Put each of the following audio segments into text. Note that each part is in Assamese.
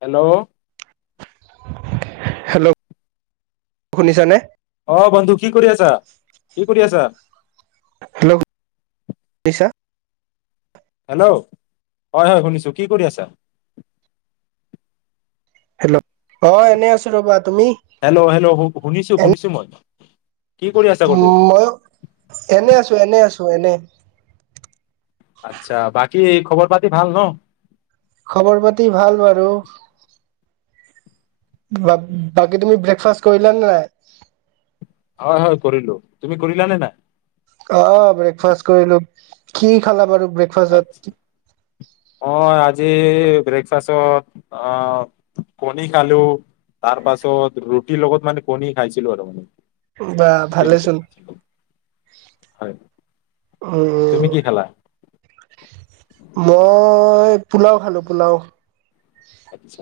হেল্ল'? হেল্ল' শুনিছা নে? অ' বন্ধু কি কৰি আছা কি কৰি আছা? হেল্ল' শুনিছা? হেল্ল' হয় হয় শুনিছো, কি কৰি আছা? হেল্ল' অ' এনেই আছো ৰবা, তুমি? হেল্' হেল্ল শুনিছো শুনিছো মই। কি কৰি আছা উ কলো মই এনে আছো এনে আছো, চ এনে আচ্ছা বাকী খবৰ পাতি ভাল ন? খবৰ পাতি ভাল বাৰু। বাকী তুমি ব্ৰেকফাষ্ট কৰিলা নে নাই? হয় হয় কৰিলো, তুমি কৰিলানে নাই! অ' ব্ৰেকফাষ্ট কৰিলো, কি খালা বাৰু? ব্ৰেকফাষ্টত আচ্ছা অ' জি ব্ৰেকফাষ্টত অ' কণী খালো, তাৰ পাছত ৰুটিৰ লগত মানে কণী খাইছিলো আৰু মানে। বা সেইটোৱে ভালে চোন, আছিলে। হয় তুমি কি খালা? মই পোলাও খালো পোলাও। আচ্ছা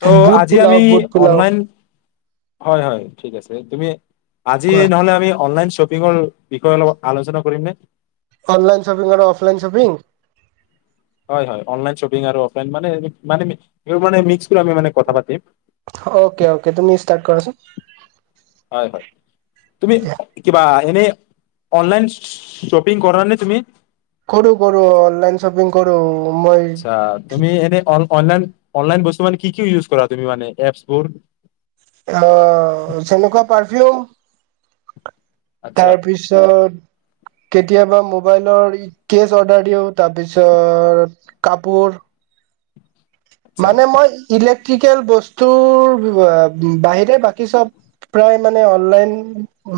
ত' বুট আজি পোলাও আমি বুট পোলাও, অনলাইন হয় হয় ঠিক আছে, তুমি আজি কোৱা নহ'লে আমি অনলাইন শ্বপিংমলৰ বিষয়ে অলপ আলোচনা কৰিম নে? অনলাইন শ্বপিং আৰু অফলাইন শ্বপিং। হয়-হয়। অনলাইন শ্বপিং আৰু অফলাইন মানে-মানে মিক্স কৰি আমি মানে কথা পাতিম। অ'কে-অ'কে তুমি ষ্টাৰ্ট কৰাচোন। হয়-হয়। তুমি দিয়া। কিবা। এনেই অনলাইন শ্বপিং কৰা নে তুমি? কৰোঁ-কৰোঁ অনলাইন শ্বপিং কৰোঁ। আচ্ছা, তুমি এনে অন অনলাইন-অনলাইন বস্তু মানে কি কি ইউজ কৰা তুমি মানে এপছবোৰ? মই যেনেকুৱা পাৰ দিওঁ। আচ্ছা তাৰ পিছত কেতিয়াবা মোক। মবাইলৰ ই‌ কেচ অৰ্ডাৰ দিওঁ। তাৰপিছত কাপোৰ আচ্ছা মানে মই ইলেক ট্ৰিকেল বস্তুৰ বা বাহিৰে বাকী চব প্ৰায় মানে অনলাইন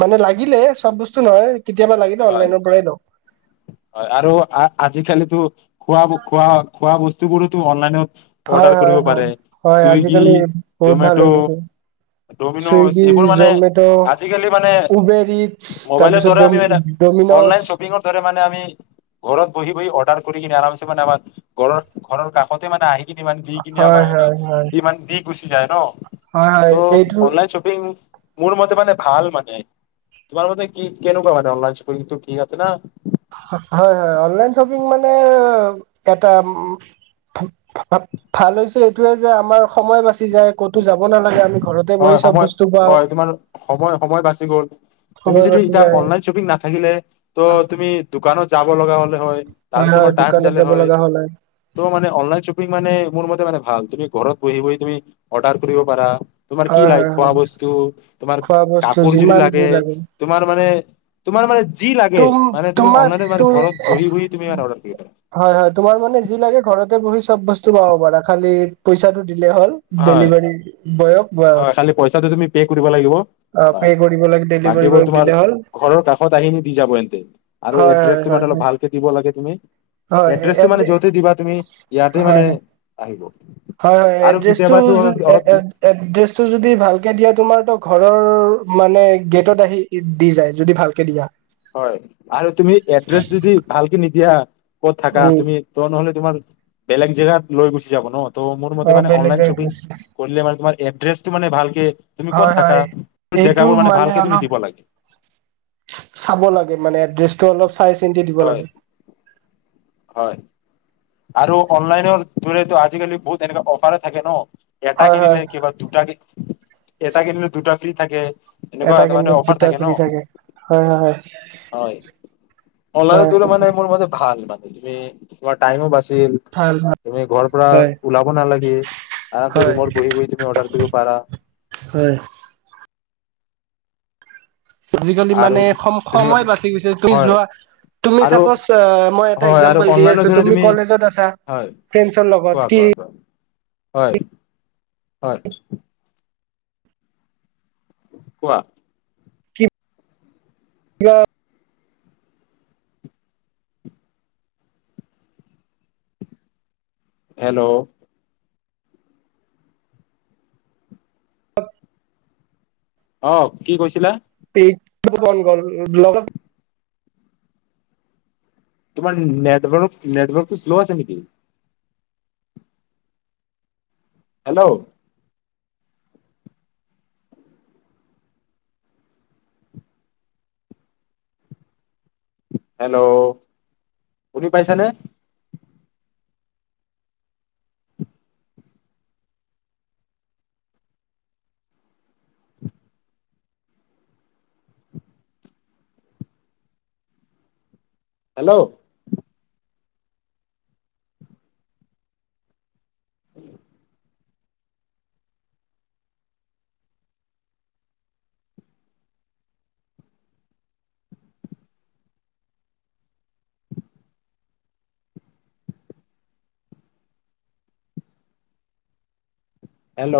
মানে লাগিলে চব বস্তু নহয়। কেতিয়াবা লাগিলে অনলাইনৰ পৰাই লওঁ হয়-হয় আৰু আ আজিকালিতো খোৱা ব, খোৱা-খোৱা বস্তু বোৰোতো অনলাইনত অৰ্ডাৰ কৰিব পাৰে হয়-হয়-হয়-হয়, চুইগি আজিকালি বহুত ভাল হৈ গৈছে। জমেট' ডমিন'জ ছুইগী, এইবোৰ মানে জ'মেট', আজিকালি মানে উবেৰ ইটছ মোবাইলৰ তাৰপিছত দ্বাৰা আমি মানে ড'ম অনলাইন ডমিন'জ শ্বপিঙৰ দৰে মানে আমি ঘৰত বহি বহি অৰ্ডাৰ কৰি কিনে আৰামছে মানে আমা ঘৰত-ঘৰৰ কাষতে মানে আহি ইমান দি কিনে হয় আমাৰ মানে হয় হয় ইমান দি গুচি যায় ন? হয় হয় ত' এইটো অনলাইন শ্বপিং মোৰ মতে মানে ভাল মানে। তোমাৰ মতে কি, কেনেকুৱা মানে অনলাইন ত কিন্তু ঠিক আছে না। হয়-হয়। অনলাইন শ্বপিং মানে এটা উ ভা-ভাল হৈছে এইটোৱে যে, আমাৰ সময় বাচি যায় ক'তো যাব নালাগে আমি ঘৰতে বহি হয়, চব সময়ত বস্তু পাওঁ হয় তোমাৰ সময়-সময় বাছি গ'ল। তুমি সময় যদি বাচি এতিয়া যায় অনলাইন শ্বপিং নাথাকিলে ত তুমি দোকানত যাব লগা হ'ল। হয় আৰু হয় তোমাৰ টাইম দোকানত গ'লে যাব হৈ লগা হ'লে ত' মানে অনলাইন শ্বপিং মানে মোৰ মতে মানে ভাল, তুমি ঘৰত বহি বহি তুমি অৰ্ডাৰ কৰিব পাৰা। তোমাৰ কি হয় [unintelligible] হয় হয় খোৱা বস্তু তোমাৰ কি লাগে খোৱাবস্তু তোমাৰ খোৱা বস্তু কাপোৰ যদি যিমান যি লাগে, তোমাৰ মানে তোমাৰ মানে যি লাগে তুম মানে তুমি তোমাৰ অনলাইনে তো মানে ঘৰত বহি বহি তুমি এটা অৰ্ডাৰ কৰিব পাৰা। হয় হয় তোমাৰ মানে যি লাগে ঘৰতে বহি চব বস্তু পাব পাৰা খালি পইচাটো দিলে হ'ল হয় ডেলিভাৰী বয়ক বাছ হয়। খালী পইচাটো তুমি পে কৰিব লাগিব বাছ। পে' কৰিব লাগে ডেলিভাৰী বাকীবোৰ বয়ক তোমাৰ দিলে হ'ল ঘৰৰ কাষত আহি দি যাব এনতে। আৰু হয় হয় এড্ৰেছটো হয় মানে অলপ হয় ভালকে দিবল বাকী তুমি হয় এড্ৰেছটো মানে এ যতে দিবা তুমি ইয়াতে, হয় মানে হয় আহিব। হয় হয়, আৰু এড্ৰেছটো কেতিয়াবাতো অলপ অলপ এ-এ-এড্ৰেছ চো যদি ভালকে দিয়া তোমাৰ তো ঘৰৰ মানে গেটত আহি দি যায় যদি ভালকে দিয়া। হয়, আৰু তুমি এড্ৰেছ যদি ভালকে নিদিয়া ক'ত থাকা উম তুমি? ত, নহ'লে? তোমাৰ বেলেগ জেগাত লৈ গুচি যাব ন ত', মোৰ মতে অ মানে বেলেগ অনলাইন জেগাত শ্বপিং গৈছিলে। কৰিলে মানে তোমাৰ এড্ৰেছটো মানে ভালকে। তুমি ক'ত হয় থাকা হয়, এইটো জেগাবোৰ মানে ভালকে তুমি অলপ দিব লাগে চ-চাব লাগে। এই মানে এড্ৰেছ চ, অলপ চাই চিন্তি দিব হয় লাগে। হয়। আৰু অনলাইনৰ দুৰেটো আজিকালি বহুত এনেকুৱা অফাৰে থাকে ন। এটা হয় কিনিলে হয় কিবা দুটাকে এটা কিনেলেও দুটা ফ্ৰী থাকে। এনেকুৱা এটা মানে কিনিলে অফাৰ দুটা থাকে ফ্ৰী ন, হয় হয় হয়। হয় অনলাইনতোৰ মানে মোৰ মতে ভাল মানে। তুমি স্মাৰ্ট। টাইমো বাছে টিম, ভাল ভাল তুমি ঘৰৰ পৰা হয় ওলাব নালাগে, আৰামছেই হয় ৰুমৰ বহি বহি তুমি অৰ্ডাৰ কৰিব পাৰা হয় আজিকালি আৰু মানে তুমি সম-সময় বাচি গৈছে। তুমি হয় যোৱা তুমি আৰু চাপচ আ, মই এটা হয় আৰু একজাম্বল দি অনলাইনৰ আছো। যোনে তুমি কলেজত আছা, হয় ফ্ৰেঞ্চৰ লগত কোৱা কি কোৱা কোৱা হয়। হয়। কোৱা। [unintelligible] হেল্ল' অ', কি কৈছিলা। [unintelligible] তোমাৰ নেটৱৰ্ক, নেটৱৰ্কটো শ্ল' আছে নেকি? হেল্ল' হেল্ল' শুনি পাইছানে? হেল্ল'। হেল্ল'।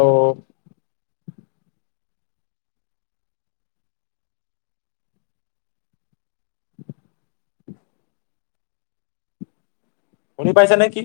শুনি পাইছা নে কি?